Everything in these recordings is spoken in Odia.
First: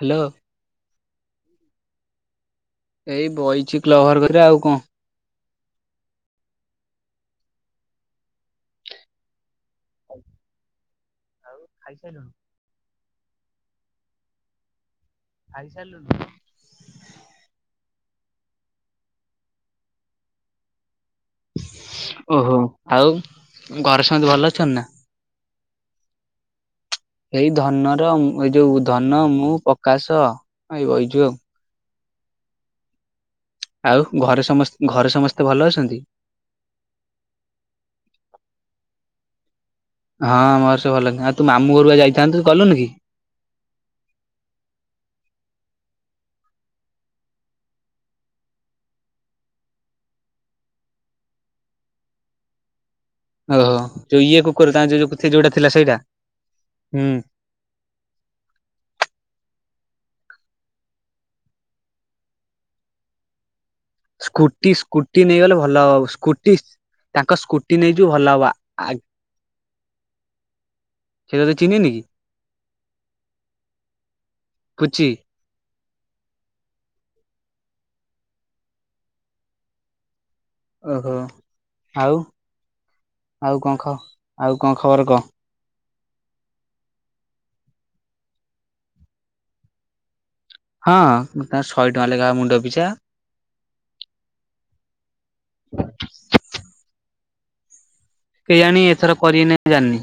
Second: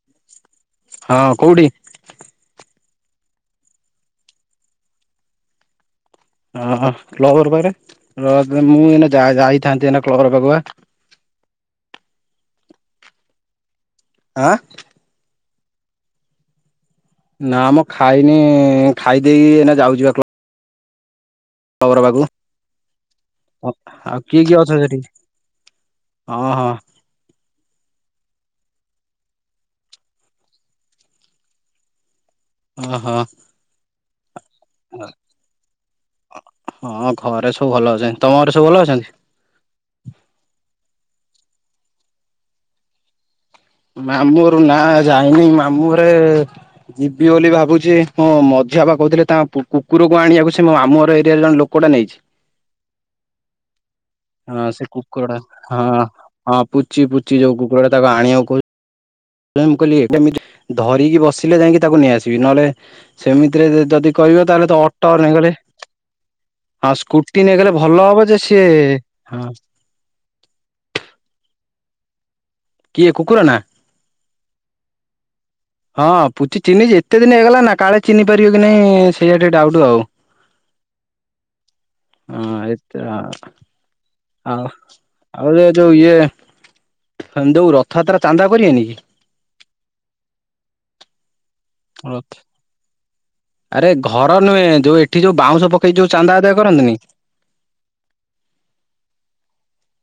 ହାଲୋ। ହଁ କୋଉଠି? ଏଇ ବଇଚି କ୍ଲବ ଘର କତିରେ ଆଉ କଣ। ଅଃ କ୍ଲବ ଘରପାଖେରେ କ୍ଲବଘର ପାଖରେ ମୁଁ ଏ ଯାଇଥାନ୍ତି ଏଇନା କ୍ଲବଘରପାଖକୁ ପା। [unintelligible] ଆଁ। ଖାଇସାରିଲୁଣି? ନାଁମ ଖାଇନି ଖାଇ ଦେଇକି ଏଇନା ଯାଉଚିପା କ୍ଲବ [unintelligible] ଆଉ କିଏ ଓହୋ ଆଉ ଘରେ ସମସ୍ତେ ଭଲ କିଏ ନା? ଅଛନ୍ତି ସେଠି? ଅ ହଁ। ଏଇ ଧନର ମୁଁ କହିଲି ଏ ଯୋଉ ଧନ ମୁଁ ପକାଶ ଏଇ ବଇଚୁ ଆଉ। ଅଃ। ଆଉ ଘରେ ସମସ୍ତ ଘରେ ସମସ୍ତେ ଭଲ ଅଛନ୍ତି? ହଁ ଘରେ ସବୁ ଭଲ ଅଛନ୍ତି ତମ ଘରେ ସବୁ ଭଲ ଅଛନ୍ତି? ହଁ ମୋର ସବୁ ଭଲ ଆଉ ତୁ ମାମୁଁ ଘରୁକୁ ପା ଯାଇଥାନ୍ତୁ ଗଲୁନିକି? ମାମୁଁ ଘରୁ ନା ଯାଇନି ମାମୁଁଘରେ ଯିବି ବୋଲି ଭାବୁଚି ହଁ ମଝିଆ ବା କୋହୁଥିଲେ ତା କୁକୁରକୁ ଆଣିବାକୁ ସେମାମୁଁଘରେ ଏରିଆରେ ଜଣେ ଲୋକ [unintelligible] ନେଇଛି। ଓହୋ ଯୋଉ ଇଏ ହଁ କୁକୁର ସେ ତାଙ୍କ ଯୋଉ କୁକୁରଟା ଯୋଉଟା ଥିଲା ସେଇଟା ହଁ ହଁ ହୁଁ। ପୁଚି ପୁଚି ଯୋଉ କୁ [unintelligible] ତାକୁ ଆଣିବାକୁ କୋହୁଚି।। ମୁଁ କହିଲିକେମିତି ଧରିକି ବସିଲେ ଯାଇଁକି ତାକୁ ନେଇଆସିବି ନହେଲେ ସେମିତିରେ ଯଦି କହିବ ତାହେଲେ ସ୍କୁଟି ତ ଅଟୋ ସ୍କୁଟି ନେଗଲେ ନେଇଗଲେ ଭଲ ହବ ସ୍କୁଟି ହଁ ସ୍କୁଟି ନେଇଗଲେ ଭଲ ହବ ଯେ ସିଏ ହଁ ସିଏ ତତେ ଚିହ୍ନିିନିକି? କିଏ କୁକୁର ନା? ପୁଚି। ହଁ ପୁଚି ଚିହ୍ନିଚିଏତେ ଦିନ ହେଇଗଲା ନା କାଳେ ଚହ୍ନି ପାରିବ କି ନାାଇଁ ସେଇଆା ଟିକେ ଡାଉଟ ଆଉ। ଓହୋ ଆଉ ହଁଏତେ ଆ ଆଉ କଣ ଖ ଆଉ କଣ ଖବର କହ? ଆଉ ଏ ଯୋଉ ଇଏ ଯୋଉ ରଥଯାତ୍ରା ଚାନ୍ଦା କରିବା ନି କି? ହଁ ତାଙ୍କର ଶହେ ଟଙ୍କା ଲେଖା ମୁଣ୍ଡ ପିଛା। ଆରେ ଘର ନୁହେଁ ଯୋଉ ଏଠି ଯୋଉ ବାଉଁଶ ପକେଇ ଯୋଉ ଚାନ୍ଦା ଆଦାୟ କରନ୍ତିନି? କେହି ଆଣି ଏଥର କରିଏନାଇ ଜାଣିନି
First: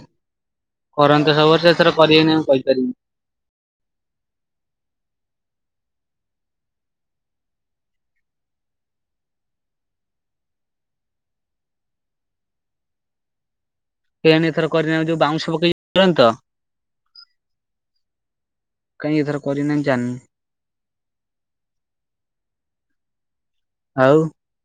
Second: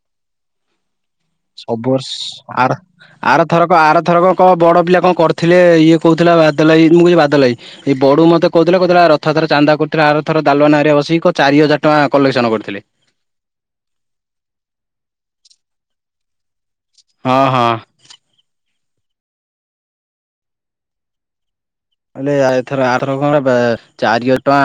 କରନ୍ତି ସବୁବର୍ଷ ସବୁ ଏଥର ବର୍ଷ କରିଏ ନାଇଁ ମୁଁ ଆର କହିପାରିବିନି। ଆରଥରକ ଆରଥରକ କହ ବଡ ପିଲା କଣ କରିଥିଲେ ଇଏ କହୁଥିଲା ବାଦଲ ଭାଇ ମୁଁ କିହିଲି ବାଦଲ ଭାଇ। ଏଇ ବଡୁ ମତେ କହୁଥିଲା କହୁଥିଲା ରଥ ଯାତ୍ରା ଚାନ୍ଦା କରୁଥିଲା ଆରଥର ଦାଲୁଆ ନାଁ ହରିକା ବସିକି କ ଚାରି ହଜାର ଟଙ୍କା କଲେକ୍ସନ କରିଥିଲେ। କେୟାଣି ଏଥର କରିନାହାନ୍ତି ଯୋଉ ବାଉଁଶ ପକେଇ କରନ୍ତି ତ? ହଁ ହଁ। କାଇଁ ଏଇଥର କରିନି ଜାଣିନି। ମାନେ ଆ ଏଥର ଆଥର କଣ ନବା ଆଉ ଚାରି ଟଙ୍କା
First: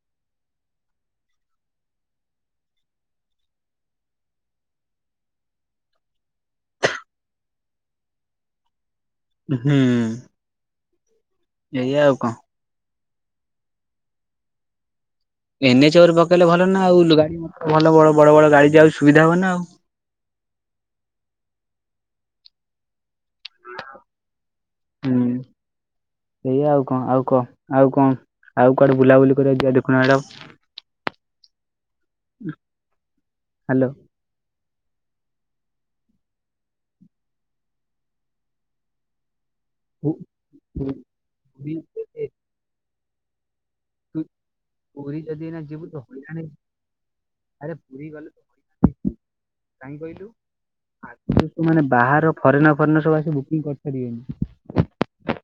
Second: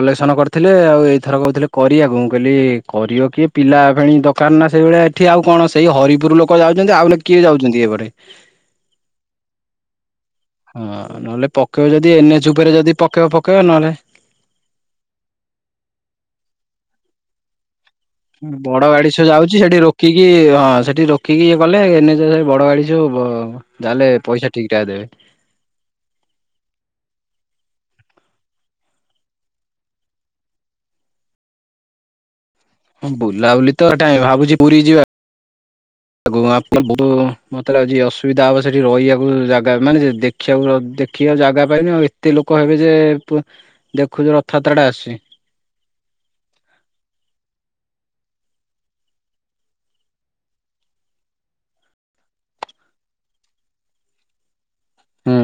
କଲେକ୍ସନ କରିଥିଲେ ଆଉ ଏଇଥର କହୁଥିଲେ କରିବାକୁ ମୁଁ କହିଲି କରିବ କିଏ? ପିଲା ଫେଣି ଦରକାର ନା ସେଇଭଳିଆ ଏଠି ଆଉ କଣ ସେଇ ହରିପୁର ଲୋକ ଯାଉଛନ୍ତି ଆଉ ବୋଲେ କିଏ ଯାଉଛନ୍ତି ଏପଟେ? ହୁଁ। ହଁ ନହେଲେ ପକେଇବ ଏଇଆ ଯଦି ଆଉ କଣ ଏନ୍ଏଚ୍ ଉପରେ ଯଦି ପକେଇବ ପକେଇବ ନହଲେ ଏନ୍‌ଏଚ୍‌ ଉପରେ ପକେଇଲେ ଭଲ ନା ଆଉ ଗାଡି ମଟର ଭଲ ବଡ ବଡ ଯାଉ ଗାଡି ସୁବିଧା ସହ ହବ ନା ଯାଉଛି ଆଉ ସେଠି ର ରଖିକି ହଁ ସେଠି ରୋକିକି ଇଏ କଲେ ଏନ୍‌ଏଚ୍ ସେ ବଡ ଗାଡି ସବୁ ହଁ ଯାହାହେଲେ ପଇସା ଠିକ୍ ଠାକ୍ ଦେବେ। ଏଇଆ ଆଉ କଣ ଆଉ କ ଆଉ କଣ ଆଉ କୁଆଡେ ବୁଲାବୁଲି କରିବାକୁ ଯିଆ ଦେଖୁନ ଆଡ଼ ହଁ ବୁଲାବୁଲି ତ ହାଲୋ। ଏ ଟାଇ ଭାବୁଛି ପୁରୀ ଯିବା। ଆ ଗୋଆ ଆପଣ ବୋଉ ମତେ ଲାଗୁଚି ଅସୁବିଧା ହବ ସେଠି ରହିବାକୁ ଯା ମାନେ ଯେ ଦେଖିବାକୁ ଦେଖିବା ଜାଗା ପାଇବେ ଆଉ ଏତେ ଲୋକ ହେବେ ଯେ ଦେଖୁଛୁ ରଥଯାତ୍ରା ଟା ପୁରୀ ଆସୁଛି। ଯଦି ଏଇନା ଜିବୁ ଦୋକାନୀ ଆରେ ପୁରୀ ଗଲେ କାହିଁ କହିଲୁ ଆ ମାନେ ବାହାର ଫରେନ୍‌ ଫରେନ୍‌ ସବୁ ଆସି ବୁକିଂ କରିସାରିବେଣି। ହୁଁ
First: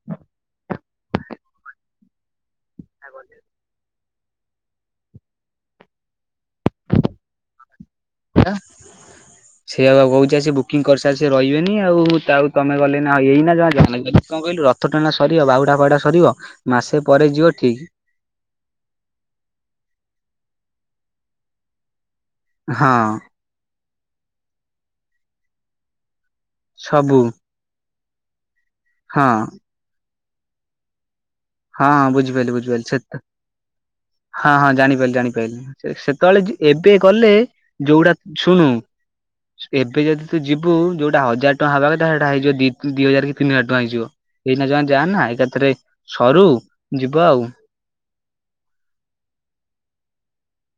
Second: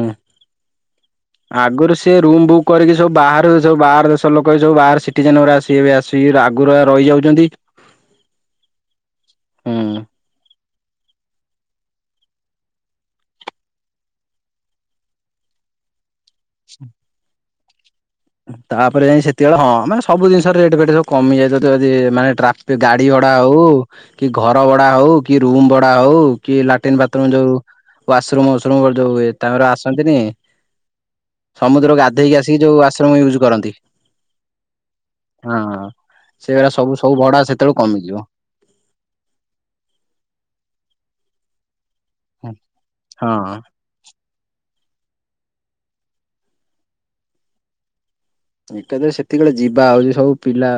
ଆଗରୁ ସିଏ ରୁମ୍ ବୁକ୍ କରିକି ସବୁ ବାହାରୁ ସବୁ ବାହାରରେ ଲୋକ ଏ ସବୁ ବାହାର ସିଟିଜନ୍ ଗୁରା ଆସିକି ଏବେ ଆସିକି ଆଗରୁ ରହିଯାଉଛନ୍ତି। ହେଲା ହୁଁ ସେଇବା କହୁଚି ଆସି ବୁ ବୁକିଂ କରିସାରି ସେ ରହିବେନି ଆଉ ଆଉ ତମେ ଗଲେ ନା ଏଇନା ଜଣ ଜଣା ଗଲେ କଣ କହିଲୁ ର ରଥ ଟଣା ସରିବ ବାହୁଡା ଫାଉଡା ସରିବ ମାସେ ପରେ ଯିବ ଠିକ୍। ତାପରେ ଯାଇକି ସେତେବେଳେ ହଁ ମାନେ ସବୁ ଜିନିଷ ରେଟ୍‌ ଫେଟ୍‌ ସବୁ କମିଯାଇଥାଏ ତ ଯଦି ମାନେ ଟ୍ରାଫିକ୍‌ ହଁ ଗାଡି ଭଡା। ହୋଉ କି ଘର ଭଡା ହଉ କି ରୁମ୍ ଭଡା ହଉ କି ଲାଟିନ୍ ବାଥ୍ ସବୁ ରୁମ୍ ଯୋଉ ୱାସରୁମ୍ ୱାସରୁମ୍ ଯୋଉ ହଁ ହୁଏ ତାଙ୍କର ଆସନ୍ତିନି। ହଁ ସମୁଦ୍ରକୁ ହଁ ଗାଧେଇକି ବୁଝିପାରିଲି ଆସିକି ବୁଝିପାରିଲି ଯୋଉ ସେ ଆଶ୍ରମ ୟୁଜ୍‌ କରନ୍ତି। ହଁ ହଁ ଜାଣିପାରିଲି ହଁ ଜାଣିପାରିଲି ସେତେବେଳେ ସେଗୁଡା ସବୁ ଏବେ ସବୁ ଗଲେ ଭଡା ସେତେବେଳୁ ଯୋଉଟା କମିଯିବ ଶୁଣୁ ଏବେ ଯଦି ତୁ ଯିବୁ ଯୋଉଟା ହଜାର ଯୋଉଟା ହବା କଥା ସେଇଟା ହଁ ହେଇଯିବ ଦି ହଜାର ତିନି ହଜାର ଟଙ୍କାଇଯିବ ଏଇନା ଯମା ଯାଆନା ଏକାଥରେ ସରୁ ଯିବା ଆଉ। ଏଇଟା ତ ସେତିକିବେଳେ ଯିବା ହୋଉଛି ସବୁ ପିଲା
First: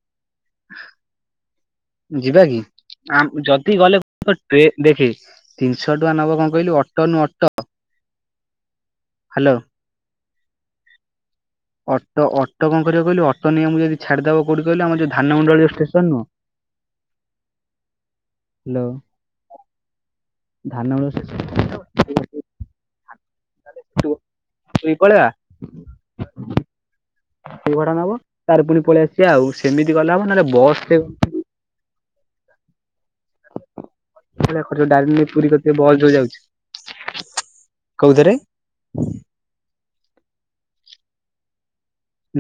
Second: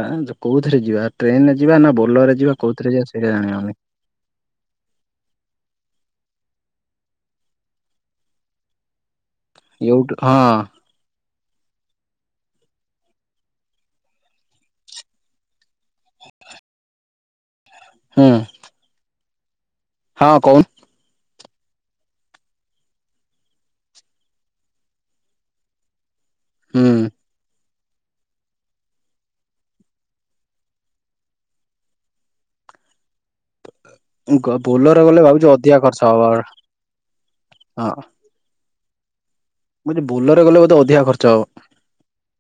କୋଉଥିରେ ଯିବା ଟ୍ରେନ୍ ରେ ଯିବା ନା ବୋଲର ଯିବା କଉଥିରେ ଯିବା ସେଇଟା ଜାଣିହୋଉନି। ଟେ ଦେଖି ତିନିଶହ ଟଙ୍କା ନବ କଣ କହିଲୁ ଅଟୋନୁ ଅଟୋ। ହ୍ୟାଲୋ ଏଉଠୁ ହଁ। ଅଟୋ ଅଟ କଣ କରିବ କହିଲୁ ଅଟୋ ନେଇ ଆମକୁ ଛାଡିଦବ କୋଉଠି କହିଲୁ ଆମର ଯଉ ଧାନମଣ୍ଡଳି ଯୋଉ ଷ୍ଟେସନ ନୁହଁ। ହୁଁ। ହ୍ୟାଲୋ। ହଁ କହୁନ୍? ଧାନ [unintelligible] ତୁ ତୁଇପଳେଆ। ଉୁଁ। ସେଇ ଭଡାନବ ତାପରେ ପୁଣି ପଳେଇଆସିବା ଆଉ ସେମିତି ଗଲେ ହବ ନହେଲେ ବସରେ ଖର୍ଚ୍ଚ ବୋଲରରେ ଗଲେ ଡାଇରେକ୍ଟ ଭାବୁଛି ଅଧିକା ଖର୍ଚ୍ଚହବ। କଉଥିରେ। ମୁଁ କହୁଥିଲି ବୁଲୋରରେ ଗଲେ ବୋଧେ ଅଧିକା ଖର୍ଚ୍ଚହବ।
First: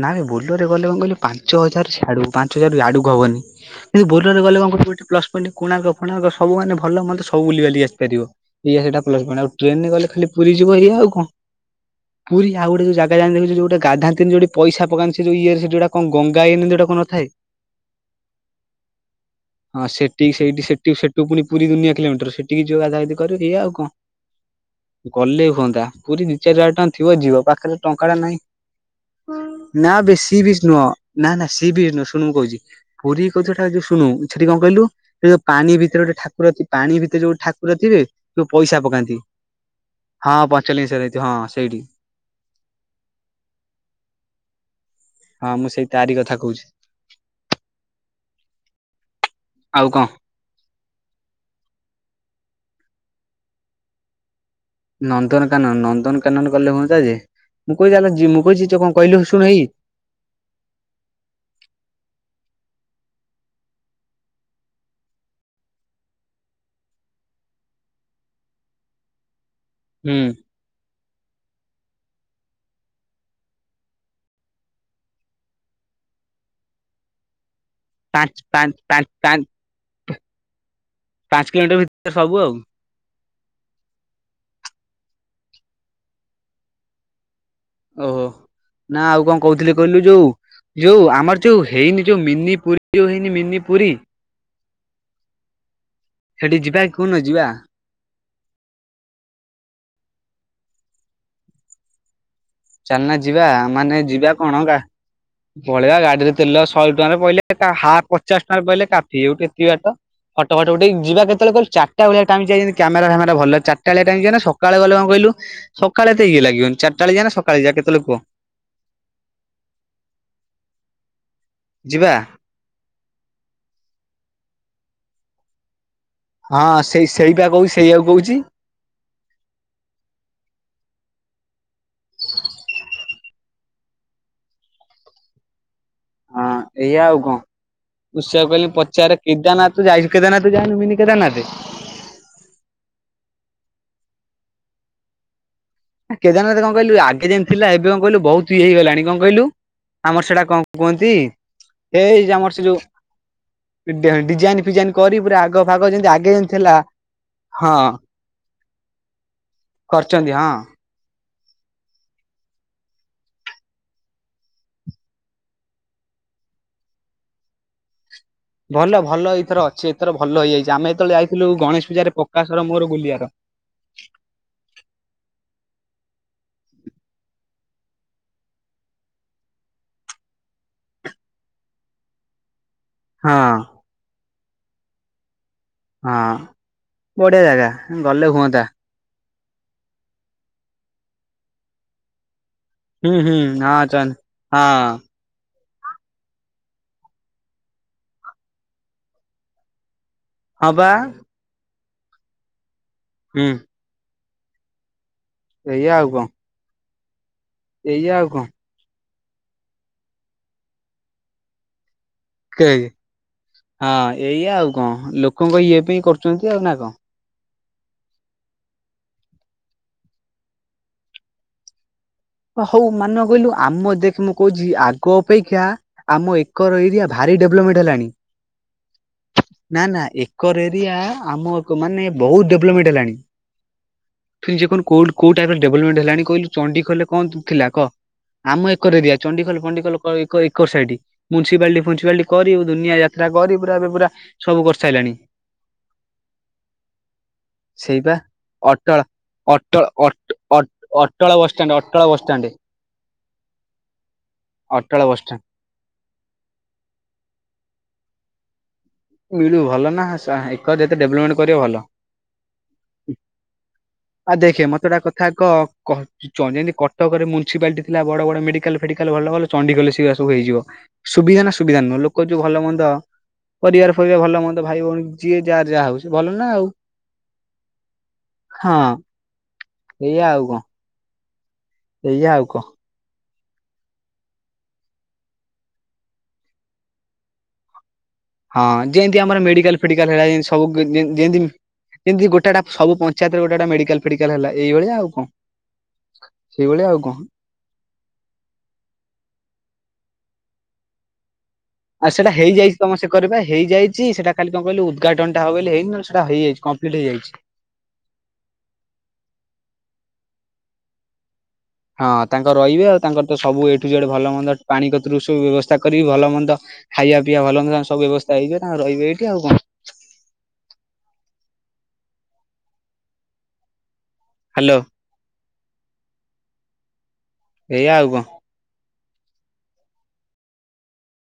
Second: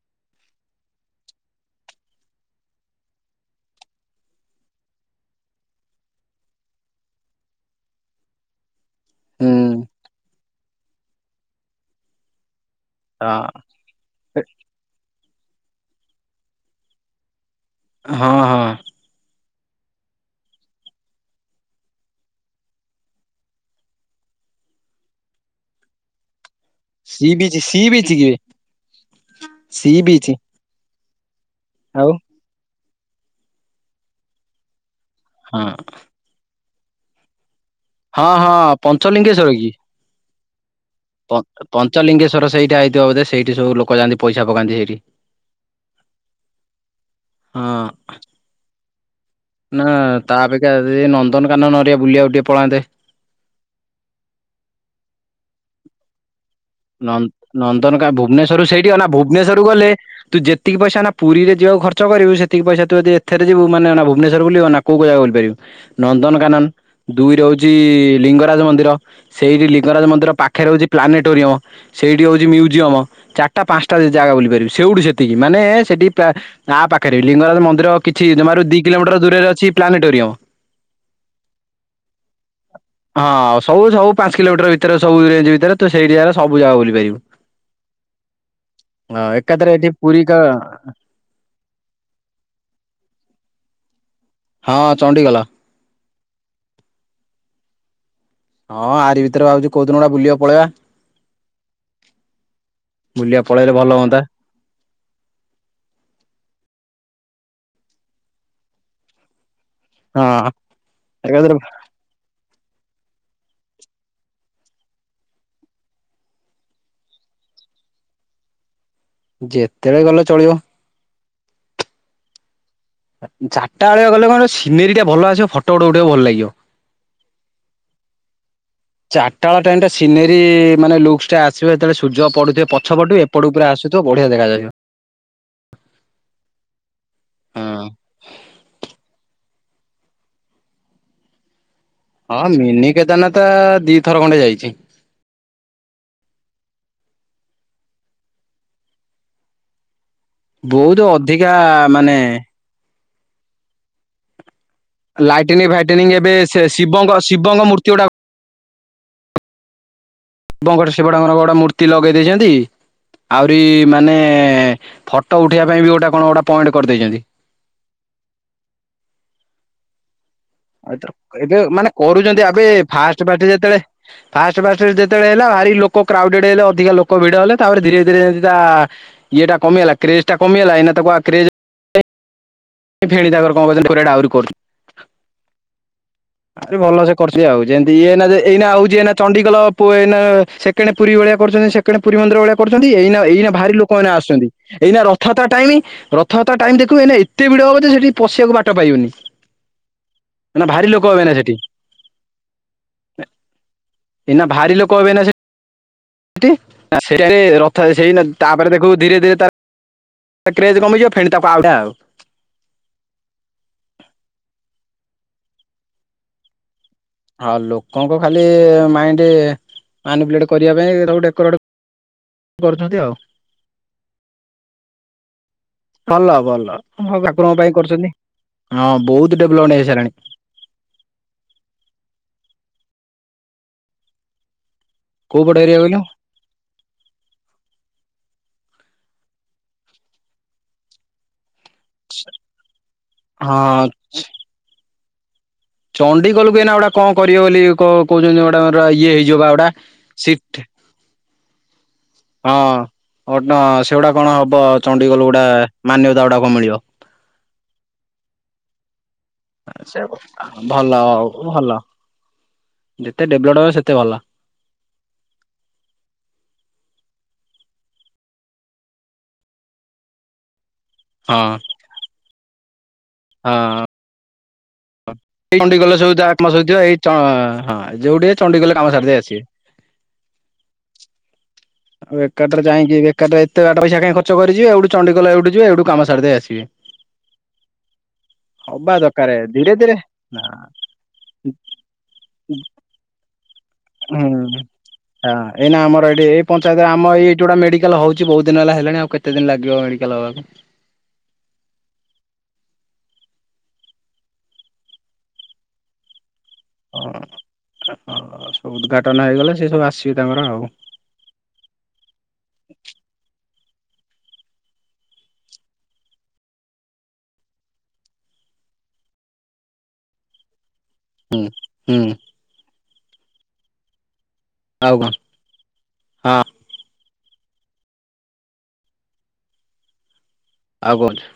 ନାଁବେ ବୋଲୋରରେ ଗଲେ କଣ କହିଲୁ ପାଞ୍ଚ ହଜାର ସିଆଡୁ ପାଞ୍ଚ ହଜାର ଇଆଡୁକୁ ହବନି। ଯଦି ବୋଲୋରରେ ଗଲେ କଣ ଗୋଟେ ପ୍ଲସ ପଏଣ୍ଟ କୋଣାର୍କ ଫୋଣାର୍କ ସବୁ ମାନେ ଭଲମନ୍ଦ ସବୁ ବୁଲିିବାଲିକି ଆସିପାରିବ। ପିଏ ସେଟାପ। ପ୍ଲସ ପଏଣ୍ଟ ଆଉ ହୁଁ। ଟ୍ରେନରେ ଗଲେ ଖାଲି ପୁରୀଯିବ ଏଇଆ ଆଉ କଣ ପୁରୀ ଆଉ ଗୋଟେ ଯୋଉ ଜାଗା ଯାଆନ୍ତି ଦେଖୁଚ ହଁ। ଯୋଉ ଗୋଟେ ଗାଧାନ୍ତିନି ଯୋଉଠି ପଇସା ପକାନ୍ତି ସେଯୋଉ ଇଏର ସେ ଯୋଉଟା କଣ ଗଙ୍ଗା ଏଇନା [unintelligible] କଣ ନଥାଏ। ହଁ ହଁ ହଁ ସେଠିକି ସେଇଠି ସେଠି ସେଠୁ ପୁଣି ପୁରି ଦୁନିଆ କିଲୋମିଟର ସେଠିକି ଯିବ ଗାଧାଗାଧି କରିବ ଏଇଆ ଆଉ କଣ? ଗଲେ ହୁଅନ୍ତା ପୁରୀ ଦି ଚାରି ହଜାର ଟଙ୍କା ଥିବ ସି ଯିବ ବିଚ୍ ସି ପାଖରେ ବିଚ୍ ଟଙ୍କାଟେ କି ନାହିଁ। ସି ନାବେ ବିଚ୍ ସିବିଜ ନୁହଁ ନାଁ ନାଁ ସିବିଜ ନୁହଁ ଆଉ ଶୁଣୁ ମୁଁ କହୁଛି। ପୁରୀ କଥାଟା ଯୋଉ ଶୁଣୁ ସେଠି କଣ କହିଲୁ ସେ ଯୋଉ ହଁ ପାଣି ଭିତରେ ଠାକୁର ଅଛି ପାଣି ଭିତରେ ଯୋଉ ଠାକ। ହଁ ହଁ ପଞ୍ଚଲିଙ୍ଗେଶ୍ଵର କି? ହଁ ପଞ୍ଚଲିଙ୍ଗେଶ୍ୱର ହେଇଥିବ ହଁ ପଞ୍ଚ ସେଇଠି ପଞ୍ଚଲିଙ୍ଗେଶ୍ଵର ସେଇଟା ହେଇ ଥିବ ବୋଧେ ସେଇଠି ସବୁ ଲୋକ ଯାଆନ୍ତି ପଇସା ପକାନ୍ତି ସେଇଠି। ହଁ ମୁଁ ସେଇ ତାଆରି କଥା କହୁଛି। ଆଉ ନାଁ କଣ ତା ଅପେକ୍ଷା ରେ ନନ୍ଦନକାନନ ହେରିକା ବୁଲିବାକୁ ଟିକିଏ ପଳାନ୍ତେ। ନନ୍ଦନକାନନ ନନ୍ଦନକାନନ ଗଲେ ହୁଅ ନନ୍ଦ ନନ୍ଦନକା ଭୁବନେଶ୍ୱରରୁ ସେଇଠି ଅନା କହିଲୁ ଶୁଣୁ ଏଇ ଭୁବନେଶ୍ୱରୁ ଗଲେ ତୁ ଯେତିକି ପଇସା ଅନା ପୁରୀରେ ଯିବାକୁ ଖର୍ଚ୍ଚ କରିବୁ ସେତିକି ପଇସା ତୁ ଯଦି ଏଥିରେ ଯିବୁ ମାନେ ଅନା ଭୁବନେଶ୍ୱର ବୁଲିବ ନାଁ। କୋଉ କୋଉ ଜାଗା ବୁଲିପାରିବୁ ନନ୍ଦନକାନନ ଦୁଇରେ ହଉଛି ଲିଙ୍ଗରାଜ ମନ୍ଦିର ସେଇଠି ଲିପ ଲିଙ୍ଗରାଜ ହୁଁ ମନ୍ଦିର ପାଖରେ ହଉଛି ପ୍ଲାନେଟୋରିୟମ ସେଇଠି ହଉଛି ମ୍ୟୁଜିୟମ। ଚାରିଟା ପାଞ୍ଚଟା ଜାଗା ବୁଲି ପାରିବି ସେଉଠୁ ସେତିକି ମାନେ ସେଠି ପ୍ରାୟ ଗାଁ ପାଖରେ ଲିଙ୍ଗରାଜ ମନ୍ଦିର। କିଛି ପାଞ୍ଚ ଜମାରୁ ପାଞ୍ଚ ଦି ପାଞ୍ଚ କିଲୋମିଟର ପାଞ୍ଚ ଦୂରରେ ଅଛି ପ୍ଲାନେଟୋରିୟମ। ପାଞ୍ଚ କିଲୋମିଟର ଭି ଭିତରେ ସବୁ ଆଉ। ହଁ ସବୁ ସବୁ ପାଞ୍ଚ କିଲୋମିଟର ଭିତରେ ସବୁ ରେଞ୍ଜ ଭିତରେ ତ ସେଇଠି ଜାଗା ସବୁଜାଗା ବୁଲିପାରିବୁ। ଓହୋ ନାଁ ଆଉ କଣ କହୁଥିଲି କହିଲୁ ପୁରୀ ଯୋଉ କା ଯୋଉ ଆମର? ଯୋଉ ହେଇନି ଯୋଉ ମିନିପୁରୀ ଯୋଉ ହେଇନି ମିନିପୁରୀ। ହଁ ଚଣ୍ଡିଗୋଲ। ସେଠିକି ଯିବାକି କୋଉଦିନ ଯିବା। ହଁ ଆରି ଭିତରେ ଭାବୁଚି କୋଉ ଦିନ ଗୋଟେ ବୁଲିବାକୁ ପଳେଇବା। ଚାଲୁନ ଯିବା ବୁଲିବାକୁ ପଳେଇଲେ ଭଲ ମାନେ ହୁଅନ୍ତା। ଯିବାକଣ ଗା ପଳେଇବା ଗାଡିରେ ତେଲ ଶହେ ଟଙ୍କାରେ ପଇଲେ ତା ହାପ ପଚାଶ ଟଙ୍କାରେ ପଇଲେ କାଫି ଆଉ କେତିକି ବାଟ? ହଁ ଫଟ ଫଟ ଉଠେଇ ଯିବା ଏକାଥରେ କେତେବେଳେ କହିଲୁ ଚାରି ଚାରିଟାବେଳିଆ ଟାଇମ୍ ଯାଇ ଯେମିତି କ୍ୟାମେରା ଫାମେରା ଭଲ ଚାରିଟାବେଳିଆ ଟାଇମ ଯିବାନା ସକାଳେ ଗଲେ କଣ କହିଲୁ? ସକାଳେ ଏତେ ଇଏ ଲାଗିବନି ଚାରିଟାରେ ଯିବାନା ସକାଳେ ଯିବା କେତେବେଳେ କୁହ। ଯେତେବେଳେ ଗଲେ ଚଳିବ। ଯିବା। ଚାରିଟାବେଳିଆ ଗଲେ କଣ ସିନେରୀଟା ଭଲ ଆସିବ ଫଟୋ ଫୋଟ ଉଠେଇ ବାକୁ ଭଲ ଲାଗିବ? ହଁ ସେଇ ସେଇପା କହୁ ସେଇଆକୁ କହୁଛି। ଚାରଟାବେଳ ଟାଇମ୍ ଟା ସିନେରୀ ମାନେ ଲୁକ୍ସ ଟା ଆସିବ ଯେତେବେଳେ ସୁର୍ଯ୍ୟ ପଡୁଥିବେ ପଛ ପଟେ। ପଡୁ ଉପରେ ଆସୁଥିବ ବଢିଆ ଦେଖାଯାଏ। ହଁ ସେଇଆ ଆଉ କଣ। ହଁ ଉଷାକୁ କହିଲି ପଚାରେ କେଦାନାଥ ଯାଇଛୁ କେଦାରନାଥ ଯାଇନୁ ମିନି କେଦାରନାଥ। ହଁ ମିନି କେଦାରନାଥ ଦୁଇ ଥର ଖଣ୍ଡେ ଯାଇଛି। କେଦାରନାଥ କଣ କହିଲୁ ଆଗେ ଯେମିତି ଥିଲା ଏବେ କଣ କହିଲୁ ବହୁତ ଇଏ ହେଇଗଲାଣି କଣ କହିଲୁ ଆମର ସେଇଟା। କଣ ବହୁତ କୁହନ୍ତି ଅଧିକା ଏ ମାନେ ଆମର ସେ ଯୋଉ ଡିଜାଇନ ଫିଜାଇନ। କରି ପୁରା ଆଗ ଲାଇଟିନିଂ ଫାଗ ଫାଇଟିନିଂ ଯେମିତି ଏବେ ଆଗେ ସେ ଥିଲା ଶିବଙ୍କ ଶିବଙ୍କ ହଁ। ମୂର୍ତ୍ତି ଗୁଡା କରିଚନ୍ତି ହଁ। ସେପଟେ ଆମର ବଡ଼ ମୂର୍ତ୍ତି ଲଗେଇ ଦେଇଛନ୍ତି। ଆହୁରି ମାନେ ଫଟୋ ଉଠେଇିବା ପାଇଁ ବି ଗୋଟେ କଣ ଗୋଟେ ପଏଣ୍ଟ କରିଦେଇଛନ୍ତି। ଭଲ ଭଲ ଏଇଥର ଅଛି ଏଥର ଭଲ ହେଇଯାଇଛି। ଆମେ ଯେତେବେଳେ ଏଇଥର ଯାଇଥିଲୁ ଏବେ ଗଣେଶ ମାନେ ପୂଜାରେ କରୁଛନ୍ତି ପ୍ରକାଶର ଏବେ ମୋର ଗୁଲିଆର। ଫାଷ୍ଟ ଫଷ୍ଟେ ଯେତେବେଳେ। ଫାଷ୍ଟ ଫାଷ୍ଟ ଯେତେବେଳେ ହେଲା ଭାରି ଲୋକ କ୍ରାଉଡେଡ ହେଲେ ଅଧିକା ଲୋକ ଭିଡ ହେଲେ ତାପରେ ଧୀରେ ଧୀରେ ଯେତା। ଇଏଟା କମି ହେଲା କ୍ରେଜ ଟା କମି ହେଲା ଏଇ ତ କ କ୍ରେ। ଫେଣି ହଁ ତା କଣ ପୁରାଡାଉରି କରୁଛନ୍ତି। ହଁ। ଆଉଟିକେ ଭଲ ସେ ବଢିଆ କରୁଛି ଆଉ ଜାଗା ଯେମିତି ଇଏ ଗଲେ ହୁଅନ୍ତା ଏଇନା ହୋଉଛି। ଚଣ୍ଡିଖୋଲ ପୁ ଅ ସେକେଣ୍ଡେ ପୁରୀ ଭଳିଆ କରୁଛନ୍ତି ସେକେଣ୍ଡେ ପୁରୀ ମନ୍ଦିର ଭଳିଆ ଚ। କରୁଛନ୍ତି ଏଇ ହୁଁ ହୁଁ ଏଇନା ଭାରି ହଁ ଚ ଲୋକମାନେ ଆସୁଛନ୍ତି ହଁ ଏଇନା ର। ରଥଯାତ୍ରା ଟାଇମି ରଥଯାତ୍ରା ଟାଇମ୍ ଦେଖୁବୁ ଏ ଏତେ ଭିଡ ହବ ଯେ ସେଠି ପଶିବାକୁ ବାଟ ପାଇବୁନି। ଏଇନା ହଁ ଭାରି ବା ଲୋକ ହବେନା ସେଠି। ହୁଁ। ଏଇନା ଭାରି ଲୋକ ହବେ ନା ସେଠି। ସେଇଆ ଆଉ କଣ। ସେ ରଥ ଏଇଆ ଆଉ ସେଇ କଣ ତାପରେ ଦେଖୁ ଧୀରେ ଧୀରେ। କ୍ରେଜ କମିଯିବ ଫେଣି ତକୁ ଆଉଟା ଆଉ। ହଁ ଏଇୟା ଆଉ କଣ ଲୋକଙ୍କ ଇଏ ପାଇଁ କରୁଛନ୍ତି ଆଉ ନା କଣ। ଆଉ ଲୋକଙ୍କ ଖାଲି ମାଇଣ୍ଡ ମାଇନିପ୍ଲେଟ କରିବା ପାଇଁ ଅରାକୁ ଡକୁରେଟ। ହଉ ମାନେ କହିଲୁ ଆମ ଦେଖ ମୁଁ କହୁଛି ଆଗ ଅପେକ୍ଷା। ଭଲ ଆମ ଭଲ ଏକର ଏରିଆ ଭାରି ଠାକୁରଙ୍କ ପାଇଁ ଡେଭଲପମେଣ୍ଟ ହେଲାଣି କରୁଛନ୍ତି। ହଁ ବହୁତ ଡେଭଲପମେଣ୍ଟ ନା ନା ହେଇସାରିଲାଣି ଏକ। ଏକର ଏରିଆ ଆମ ମାନେ ବହୁତ ଡେଭଲପମେଣ୍ଟ ହେଲାଣି ଯେ କଣ କୋଉଠ। କୋଉ କଉଟାଇପ୍ ପଟ ର ଏରିଆ ଡେଭଲମେଣ୍ଟ ହେଲାଣି କହିଲୁ ଚଣ୍ଡିଖୋଲ ରେ। କଣ ଥିଲା କହ ଆମ ଏକର ଏରିଆ ଚଣ୍ଡିଖୋଲ ଫଣ୍ଡିଖୋଲ ଏକ ଏକର ସାଇଡ। ମ୍ୟୁନିସିପାଲିଟି ଫ୍ୟୁଲିସିପାଲିଟି କରି ଦୁନିଆ ଯାତ୍ରା କରି ପୁରା ଏ ହଁ ପୁରା ସବୁ କରିସାରିଲାଣି। ଚଣ୍ଡିଖୋଲ କୁ ଆଇନା ଗୋଟା କଣ କରିବେ ବୋଲି ସେଇବା କହୁଛନ୍ତି ଗୋଟ ଅଟଳ ଇଏ ହେଇଯିବ ବା ଗୋଟା ଅଟଳ ଅଟ ସିଟ। ଅଟ ଅଟଳ ବସଷ୍ଟାଣ୍ଡ ଅଟ। ହଁ ଅଟ ସେଗୁଡା କଣ ହବ ଅଟଳ ଚଣ୍ଡଡିଗୋଲ ବସଷ୍ଟାଣ୍ଡ। ଗୁଟେ ମାନ୍ୟତା କଣ ମିଳିବ। ମିଳୁ ଭଲ ନା ସା ଏକରେ ଭଲ ଯେତେ ଡେଭଲମେଣ୍ଟେ କରିବ ଭଲ। ଯେତେ ଡେଭଲପ୍ ହବ ସେତେ ଭଲ। ଆଉ ଦେଖେ ମତେଟା କଥା କହ କ। ଯେମିତି କଟକରେ ମ୍ୟୁନିସିପାଲିଟି ଥିଲା ବଡ ବଡ ମେଡିକାଲ ଫେଡିକାଲ ଭଲ ଚଣ୍ଡିଗଲେ ସେଇା ସବୁ ହେଇଯିବ। ହଁ ସୁବିଧା ନା ସୁବିଧା ନୁହଁ ଲୋକ ଯୋଉ ଭଲ ହୁଅନ୍ଦ ହଁ। ପରିବାର ଫିବା ଭଲ ହୁଅତା ଭାଇ ଭଉଣୀ। ଯିଏ ଏଇ ଯାହାର ଚଣ୍ଡି ଯାହା ଗଲେ ହଉଛି ସବ ଭଲ ନା କାମ ଆଉ ସଉଥିବ ଏଇ ହଁ ଯୋଉଠି ଚଣ୍ଡି ଗଲେ ହଁ କାମ ସାରି ଦେଇେଇ ଆସିବେ। ଏଇଆ ଆଉ କଣ। ଆଉ ଏଇଆ କଣ ଏକାଠାରେ ଯାଇକି ଏକାଟରେ ଏତ ବାଟ ପଇସାଁ ଖର୍ଚ୍ଚିବ ଏଉଠୁ ଚଡିଗଲ ଏଇଠୁ ଯିବ ଏଇଠୁ କାମ ସା ଦେଇ ଆସିବେ [inaudible] ହଁ ହବା ଯେମିତି ଦରକାରେ ଆମର ଧୀରେ ମେଡିକାଲ ଧୀରେ ଫେଡିକାଲ ହେଲା ନା ଯେନ୍ତି ସବୁ ଗ ଯେନ ଯେମତି ଏମତି ଗୋଟାଟା ସବୁ ପଞ୍ଚାୟତରେ ଗୋଟାେ ଗୋଟା ମେଡିକ ହୁଁ ଏଇନା ଆମର ଏଇଠି ଏଇ ସେଇଭଳିଆ ପଞ୍ଚାୟତରେ ଆଉ ଆମ କଣ। ଏଇ ଯୋଉଟା ମେଡିକାଲ ହୋଉଛି ବହୁଦିନ ହେଲା ହେଲାଣି ଆଉ କେତେ ଦିନ ଲାଗିବ ମେଡିକାଲ ହବାକୁ? ଆଉ ସେଟା ହେଇଯାଇଛି ତମ ସେକରେ କରିବା ହେଇଯାଇଛି ସେଟା ଖାଲି କଣ କହିଲୁ ଉଦ୍ଘାଟନ ହବ ବୋଲି ହେଇନି ନହେଲେ ସେଟା ହେଇଯାଇଛି କମ୍ପ ପ୍ଲିଟ ହେଇଯାଇଛି। ହ ସବୁ ଉଦ୍ଘାଟନ ହେଇଗଲେ ସେ ସବୁ ଆସିବେ ତାଙ୍କର ଆଉ। ହଁ ତାଙ୍କ ରହିବେ ଆଉ ତାଙ୍କର ତ ସବୁ ଏଠୁ ଯେ ଭଲ ମନ୍ଦ ପାଣି କତରୁ ସବୁ ବ୍ୟବସ୍ଥା କରିବି ଭଲ ମନ୍ଦ ଖାଇବା ପିଇବା ଭଲମନ୍ଦ ତା ସବୁ ବ୍ୟବସ୍ଥା ହେଇଯିବ ତାଙ୍କର ରହିବେ ଏଇଠି ଆଉ କଣ। ହୁଁ ହୁଁ। ହ୍ୟାଲୋ ଆଉ କଣ ହଁ ଏଆ ଆଉ କଣ। ଆଉ କଣ ଅଛି।